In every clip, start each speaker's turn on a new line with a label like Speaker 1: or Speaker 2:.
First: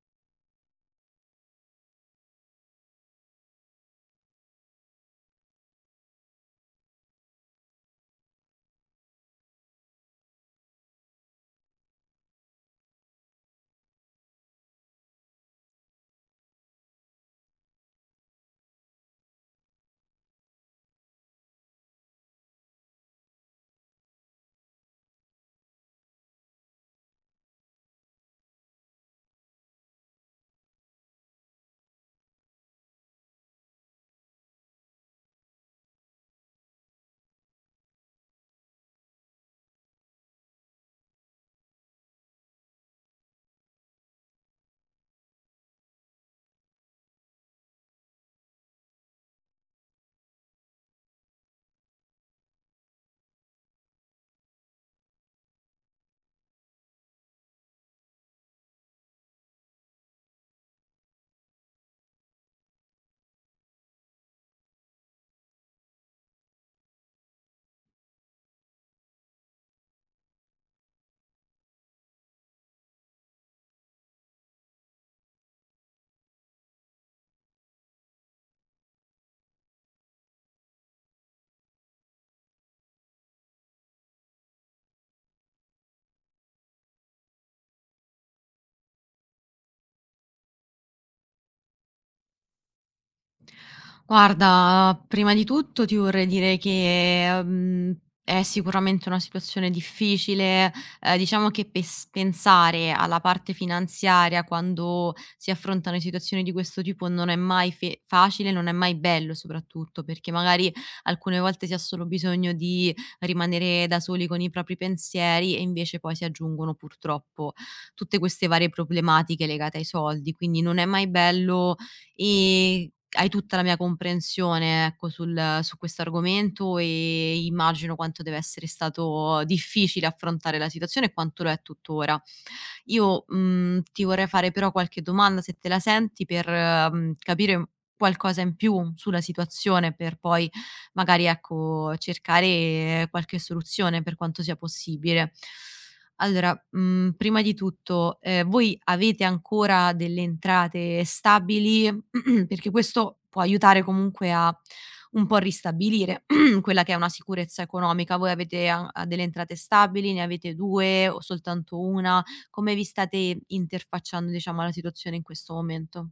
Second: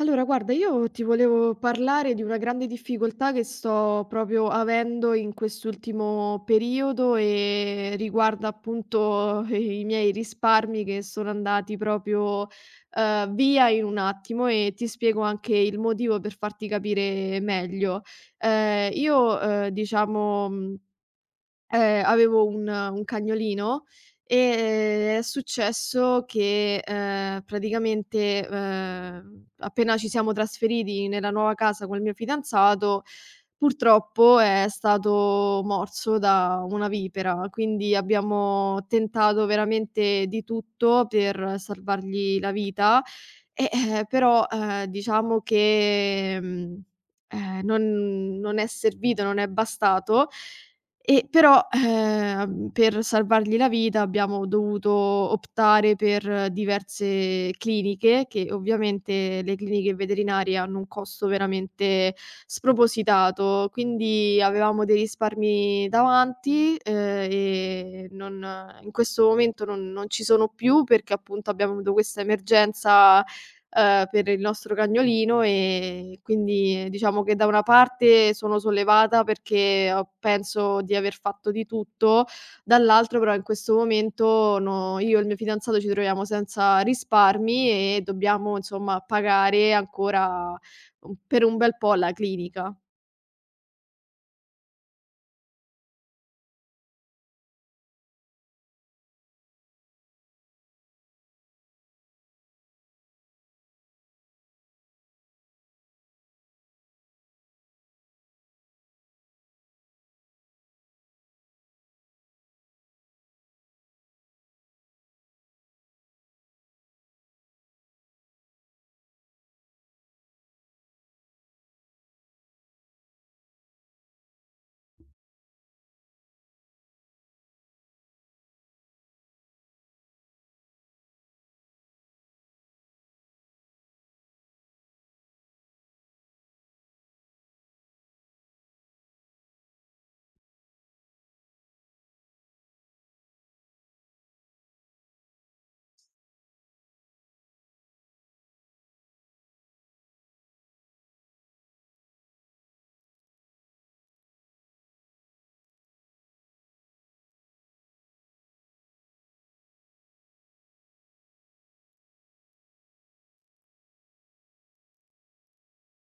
Speaker 1: Allora, guarda, io ti volevo parlare di una grande difficoltà che sto proprio avendo in quest'ultimo periodo e riguarda appunto i miei risparmi che sono andati proprio via in un attimo e ti spiego anche il motivo per farti capire meglio. Io, diciamo. Avevo un cagnolino, e è successo che, praticamente, appena ci siamo trasferiti nella nuova casa col mio fidanzato, purtroppo è stato morso da una vipera, quindi abbiamo tentato veramente di tutto per salvargli la vita, e, però, diciamo che, non è servito, non è bastato. E però, per salvargli la vita abbiamo dovuto optare per diverse cliniche, che ovviamente le cliniche veterinarie hanno un costo veramente spropositato, quindi avevamo dei risparmi davanti, e non in questo momento non ci sono più perché appunto abbiamo avuto questa emergenza per il nostro cagnolino. Quindi diciamo che da una parte sono sollevata perché ho penso di aver fatto di tutto, dall'altro però in questo momento no, io e il mio fidanzato ci troviamo senza risparmi e dobbiamo insomma pagare ancora un per un bel po' la clinica.
Speaker 2: Guarda, prima di tutto ti vorrei dire che, è sicuramente una situazione difficile. Diciamo che pes pensare alla parte finanziaria quando si affrontano situazioni di questo tipo non è mai fe facile, non è mai bello soprattutto, perché magari alcune volte si ha solo bisogno di rimanere da soli con i propri pensieri e invece poi si aggiungono purtroppo tutte queste varie problematiche legate ai soldi. Quindi non è mai bello. Hai tutta la mia comprensione, ecco, sul su questo argomento e immagino quanto deve essere stato difficile affrontare la situazione e quanto lo è tuttora. Io, ti vorrei fare però qualche domanda, se te la senti, per capire qualcosa in più sulla situazione, per poi magari, ecco, cercare qualche soluzione per quanto sia possibile. Allora, prima di tutto, voi avete ancora delle entrate stabili? Perché questo può aiutare comunque a un po' ristabilire quella che è una sicurezza economica. Voi avete a delle entrate stabili? Ne avete 2 o soltanto 1? Come vi state interfacciando, diciamo, alla situazione in questo momento?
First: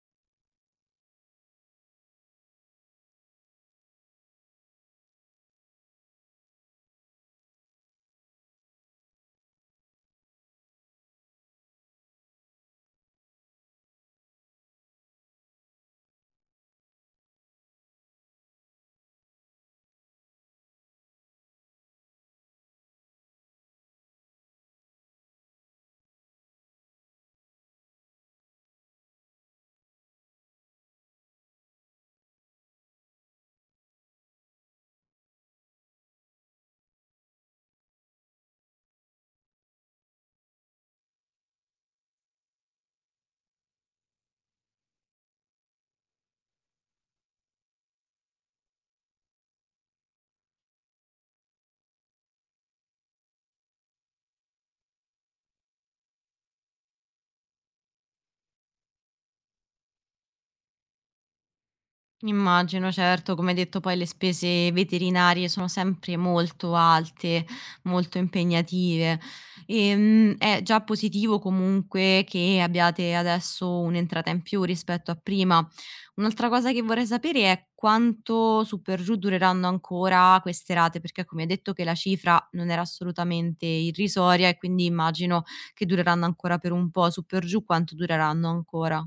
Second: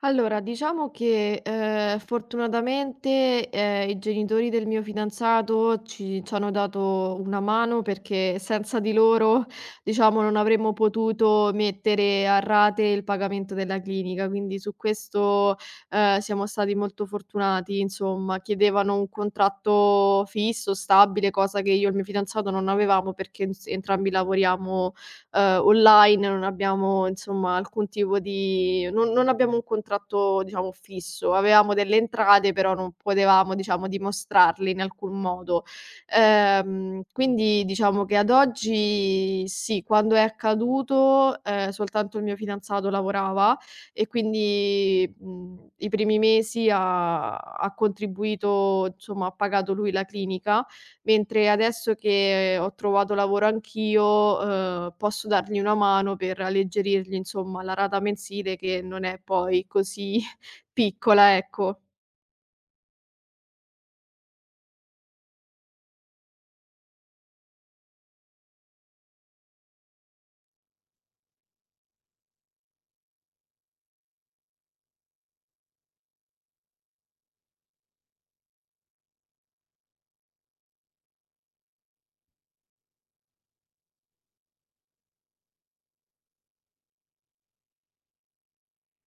Speaker 1: Allora, diciamo che, fortunatamente, i genitori del mio fidanzato ci c'hanno dato una mano perché senza di loro, diciamo, non avremmo potuto mettere a rate il pagamento della clinica. Quindi su questo, siamo stati molto fortunati. Insomma, chiedevano un contratto fisso, stabile, cosa che io e il mio fidanzato non avevamo perché ins entrambi lavoriamo online, non abbiamo insomma alcun tipo di non abbiamo un contratto diciamo fisso. Avevamo delle entrate, però non potevamo diciamo dimostrarle in alcun modo. Quindi diciamo che ad oggi sì, quando è accaduto, soltanto il mio fidanzato lavorava e quindi, i primi mesi ha contribuito, insomma ha pagato lui la clinica. Mentre adesso che ho trovato lavoro anch'io, posso dargli una mano per alleggerirgli, insomma, la rata mensile che non è poi così piccola, ecco.
Speaker 2: Immagino, certo, come hai detto poi le spese veterinarie sono sempre molto alte, molto impegnative. È già positivo comunque che abbiate adesso un'entrata in più rispetto a prima. Un'altra cosa che vorrei sapere è quanto su per giù dureranno ancora queste rate, perché come hai detto che la cifra non era assolutamente irrisoria e quindi immagino che dureranno ancora per un po', su per giù quanto dureranno ancora.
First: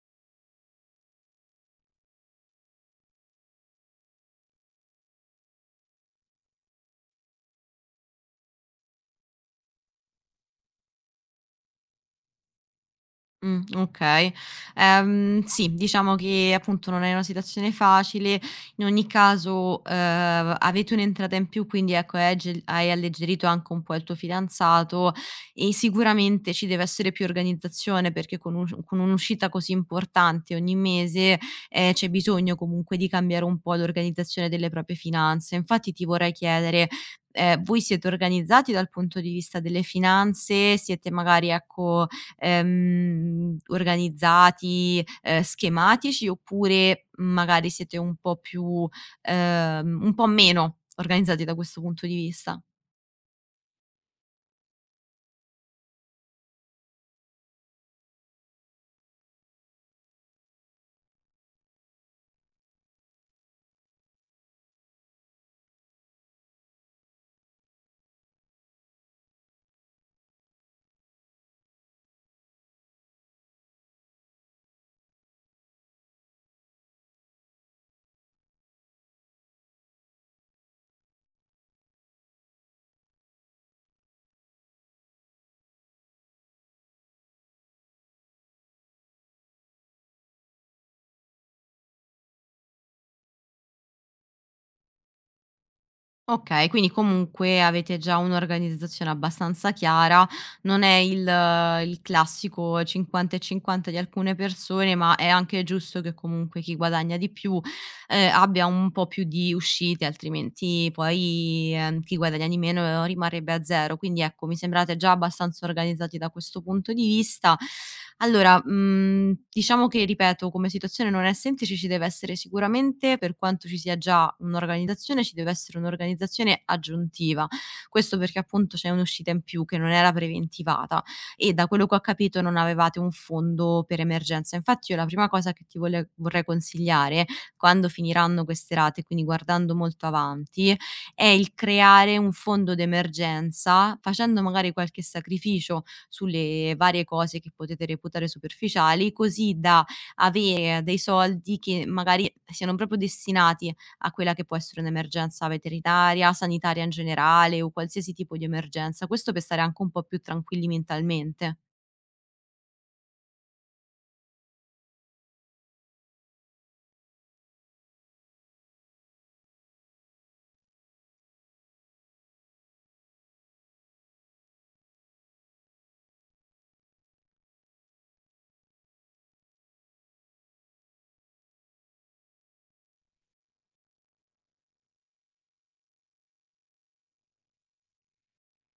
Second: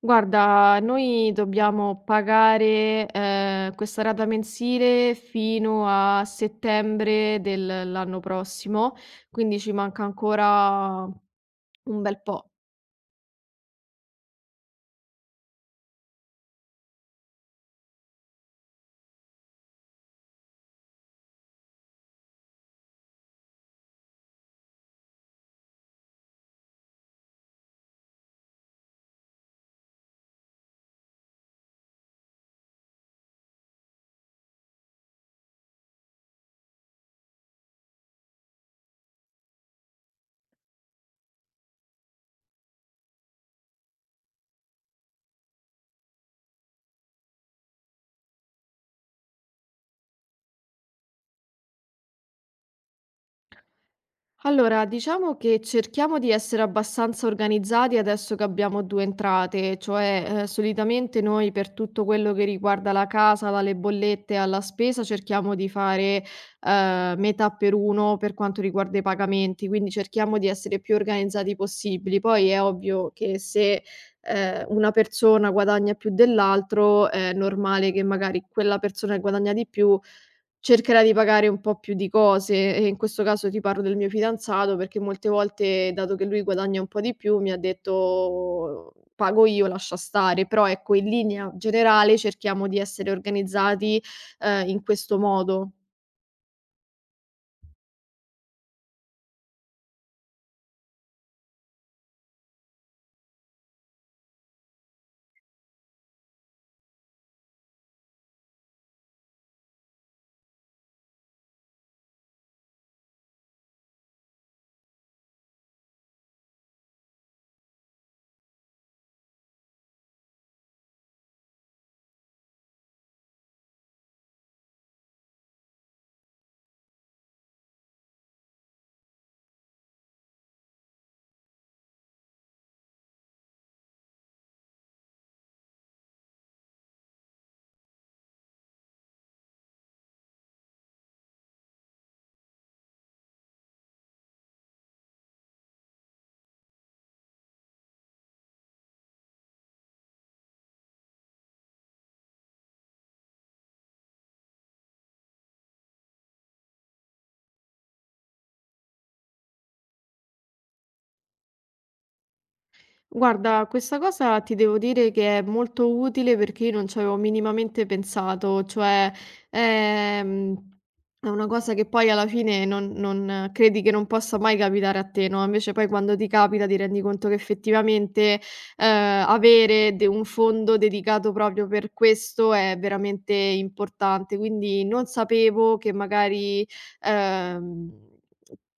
Speaker 1: Guarda, noi dobbiamo pagare, questa rata mensile fino a settembre dell'anno prossimo, quindi ci manca ancora un bel po'.
Speaker 2: Okay. Sì, diciamo che appunto non è una situazione facile. In ogni caso, avete un'entrata in più, quindi ecco hai agge hai alleggerito anche un po' il tuo fidanzato e sicuramente ci deve essere più organizzazione perché con un'uscita così importante ogni mese, c'è bisogno comunque di cambiare un po' l'organizzazione delle proprie finanze. Infatti ti vorrei chiedere, voi siete organizzati dal punto di vista delle finanze? Siete magari ecco, organizzati, schematici oppure magari siete un po' più un po' meno organizzati da questo punto di vista?
Speaker 1: Allora, diciamo che cerchiamo di essere abbastanza organizzati adesso che abbiamo due entrate, cioè solitamente noi per tutto quello che riguarda la casa, dalle bollette alla spesa, cerchiamo di fare metà per uno per quanto riguarda i pagamenti, quindi cerchiamo di essere più organizzati possibili. Poi è ovvio che se una persona guadagna più dell'altro, è normale che magari quella persona che guadagna di più cercherei di pagare un po' più di cose, e in questo caso ti parlo del mio fidanzato perché molte volte, dato che lui guadagna un po' di più, mi ha detto: "Pago io, lascia stare". Però ecco, in linea generale cerchiamo di essere organizzati, in questo modo.
Speaker 2: Okay, quindi comunque avete già un'organizzazione abbastanza chiara, non è il classico 50 e 50 di alcune persone, ma è anche giusto che comunque chi guadagna di più, abbia un po' più di uscite, altrimenti poi, chi guadagna di meno rimarrebbe a 0. Quindi ecco, mi sembrate già abbastanza organizzati da questo punto di vista. Allora, diciamo che ripeto, come situazione non è semplice, ci deve essere sicuramente, per quanto ci sia già un'organizzazione, ci deve essere un'organizzazione aggiuntiva. Questo perché appunto c'è un'uscita in più che non era preventivata e da quello che ho capito non avevate un fondo per emergenza. Infatti io la prima cosa che ti vole vorrei consigliare quando finiranno queste rate, quindi guardando molto avanti, è il creare un fondo d'emergenza, facendo magari qualche sacrificio sulle varie cose che potete reputare superficiali, così da avere dei soldi che magari siano proprio destinati a quella che può essere un'emergenza veterinaria, sanitaria in generale o qualsiasi tipo di emergenza. Questo per stare anche un po' più tranquilli mentalmente.
Speaker 1: Guarda, questa cosa ti devo dire che è molto utile perché io non ci avevo minimamente pensato, cioè ehm, è una cosa che poi alla fine credi che non possa mai capitare a te, no? Invece poi quando ti capita ti rendi conto che effettivamente avere un fondo dedicato proprio per questo è veramente importante, quindi non sapevo che magari ehm,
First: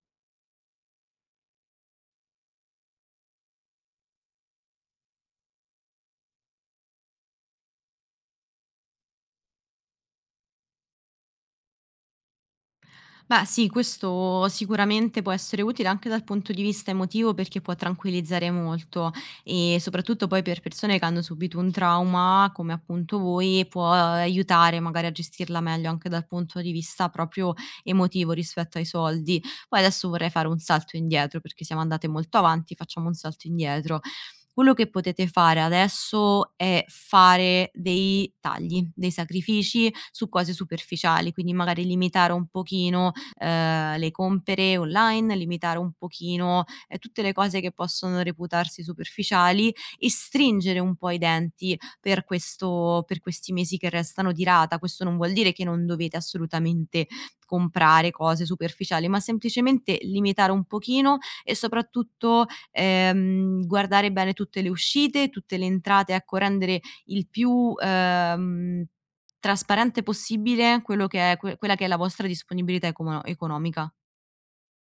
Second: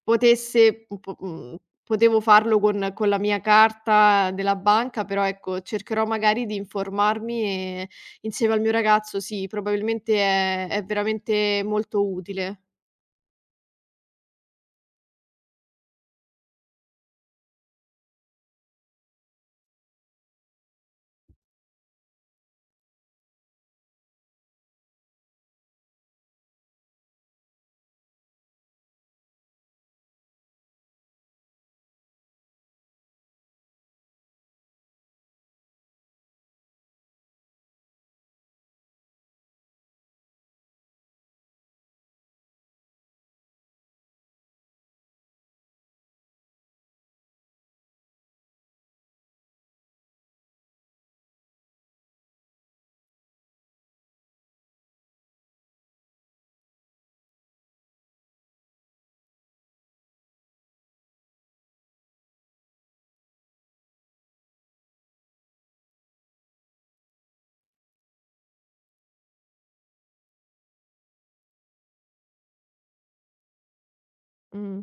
Speaker 1: potesse un po potevo farlo con la mia carta della banca, però ecco, cercherò magari di informarmi e insieme al mio ragazzo sì, probabilmente è veramente molto utile.
Speaker 2: Beh, sì, questo sicuramente può essere utile anche dal punto di vista emotivo perché può tranquillizzare molto e soprattutto poi per persone che hanno subito un trauma, come appunto voi, può aiutare magari a gestirla meglio anche dal punto di vista proprio emotivo rispetto ai soldi. Poi adesso vorrei fare un salto indietro perché siamo andate molto avanti, facciamo un salto indietro. Quello che potete fare adesso è fare dei tagli, dei sacrifici su cose superficiali, quindi magari limitare un pochino le compere online, limitare un pochino, tutte le cose che possono reputarsi superficiali e stringere un po' i denti per questi mesi che restano di rata. Questo non vuol dire che non dovete assolutamente comprare cose superficiali, ma semplicemente limitare un pochino e soprattutto, guardare bene tutte le uscite, tutte le entrate, ecco rendere il più, trasparente possibile quello che è quella che è la vostra disponibilità ecomo economica.
Speaker 1: Mh.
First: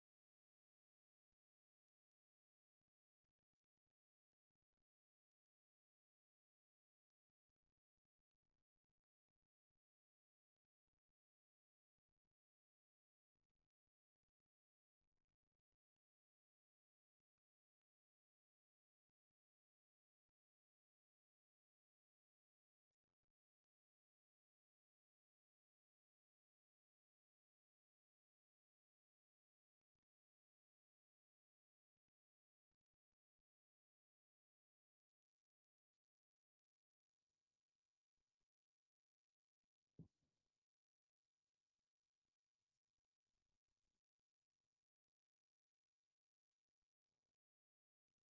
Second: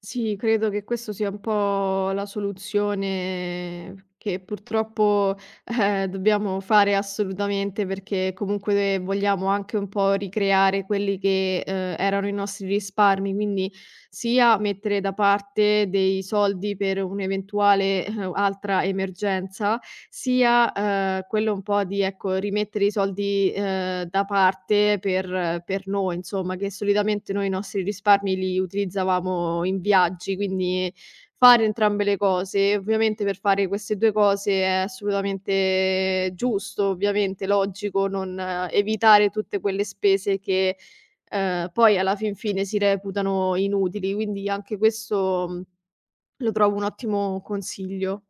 Speaker 1: Sì, credo che questo sia un po' la soluzione che purtroppo, dobbiamo fare assolutamente perché comunque vogliamo anche un po' ricreare quelli che, erano i nostri risparmi, quindi sia mettere da parte dei soldi per un'eventuale altra emergenza, sia, quello un po' di, ecco, rimettere i soldi, da parte per noi insomma, che solitamente noi i nostri risparmi li utilizzavamo in viaggi, quindi fare entrambe le cose. Ovviamente per fare queste due cose è assolutamente giusto, ovviamente logico non evitare tutte quelle spese che, poi alla fin fine si reputano inutili, quindi anche questo, lo trovo un ottimo consiglio.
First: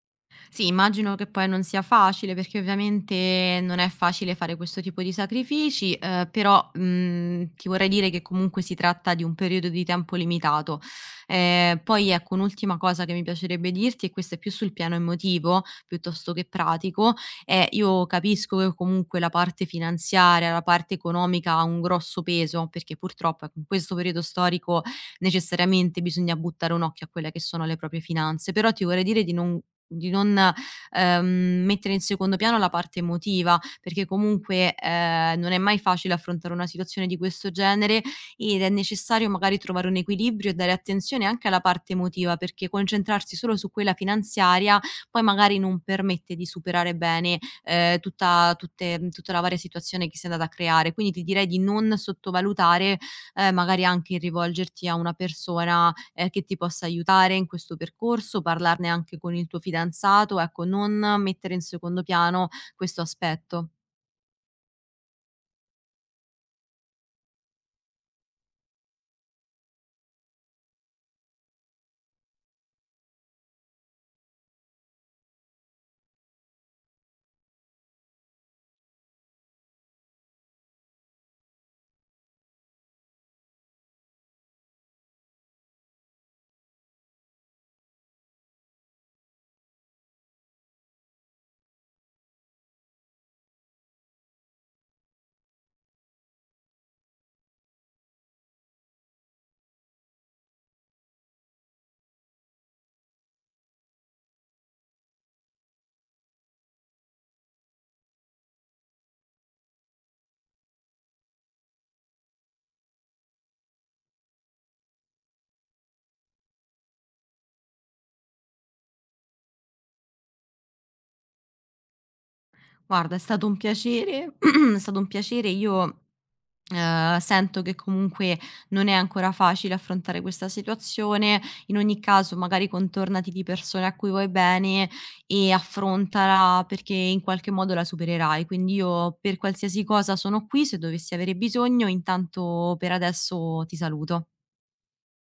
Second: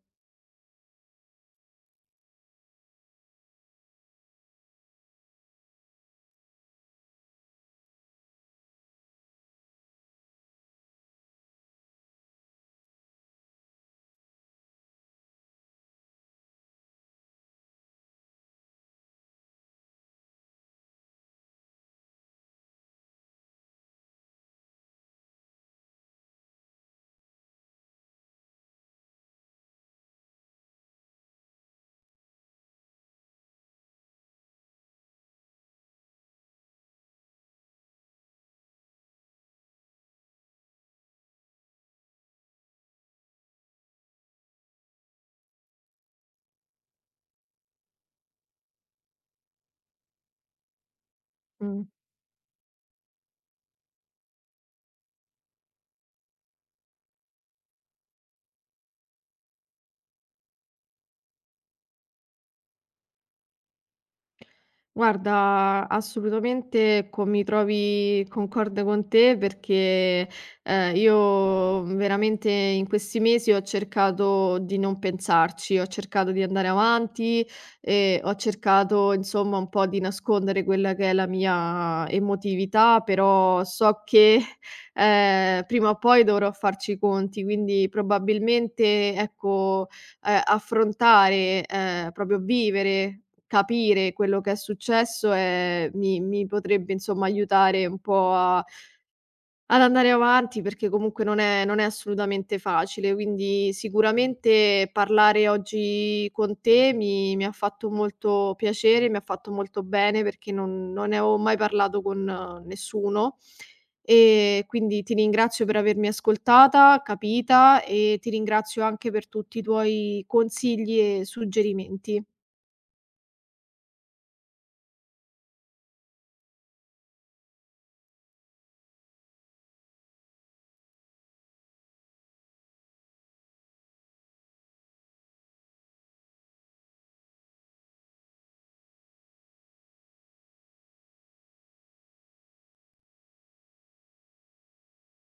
Speaker 2: Sì, immagino che poi non sia facile, perché ovviamente non è facile fare questo tipo di sacrifici, però, ti vorrei dire che comunque si tratta di un periodo di tempo limitato. Poi ecco, un'ultima cosa che mi piacerebbe dirti, e questo è più sul piano emotivo piuttosto che pratico, è io capisco che comunque la parte finanziaria, la parte economica ha un grosso peso, perché purtroppo ecco, in questo periodo storico necessariamente bisogna buttare un occhio a quelle che sono le proprie finanze, però ti vorrei dire di non di non, mettere in secondo piano la parte emotiva, perché comunque, non è mai facile affrontare una situazione di questo genere ed è necessario magari trovare un equilibrio e dare attenzione anche alla parte emotiva, perché concentrarsi solo su quella finanziaria poi magari non permette di superare bene, tutta la varia situazione che sei andata a creare. Quindi ti direi di
Speaker 1: Mh.
Speaker 2: non sottovalutare, magari anche il rivolgerti a una persona che ti possa aiutare in questo percorso, parlarne anche con il tuo fidanzato, ecco, non mettere in secondo piano questo aspetto.
Speaker 1: Guarda, assolutamente co mi trovi concorde con te perché, io veramente in questi mesi ho cercato di non pensarci, ho cercato di andare avanti e ho cercato insomma un po' di nascondere quella che è la mia emotività, però so che, prima o poi dovrò farci i conti, quindi probabilmente, ecco, affrontare, proprio vivere, capire quello che è successo, mi potrebbe insomma aiutare un po' a ad andare avanti perché comunque non è assolutamente facile, quindi sicuramente parlare oggi con te mi ha fatto molto piacere, mi ha fatto molto bene perché non ne avevo mai parlato con nessuno, e quindi ti ringrazio per avermi ascoltata, capita, e ti ringrazio anche per tutti i tuoi consigli e suggerimenti.
Speaker 2: Guarda, è stato un piacere è stato un piacere. Io, sento che comunque non è ancora facile affrontare questa situazione. In ogni caso, magari contornati di persone a cui vuoi bene e affrontala, perché in qualche modo la supererai. Quindi io per qualsiasi cosa sono qui, se dovessi avere bisogno. Intanto per adesso ti saluto.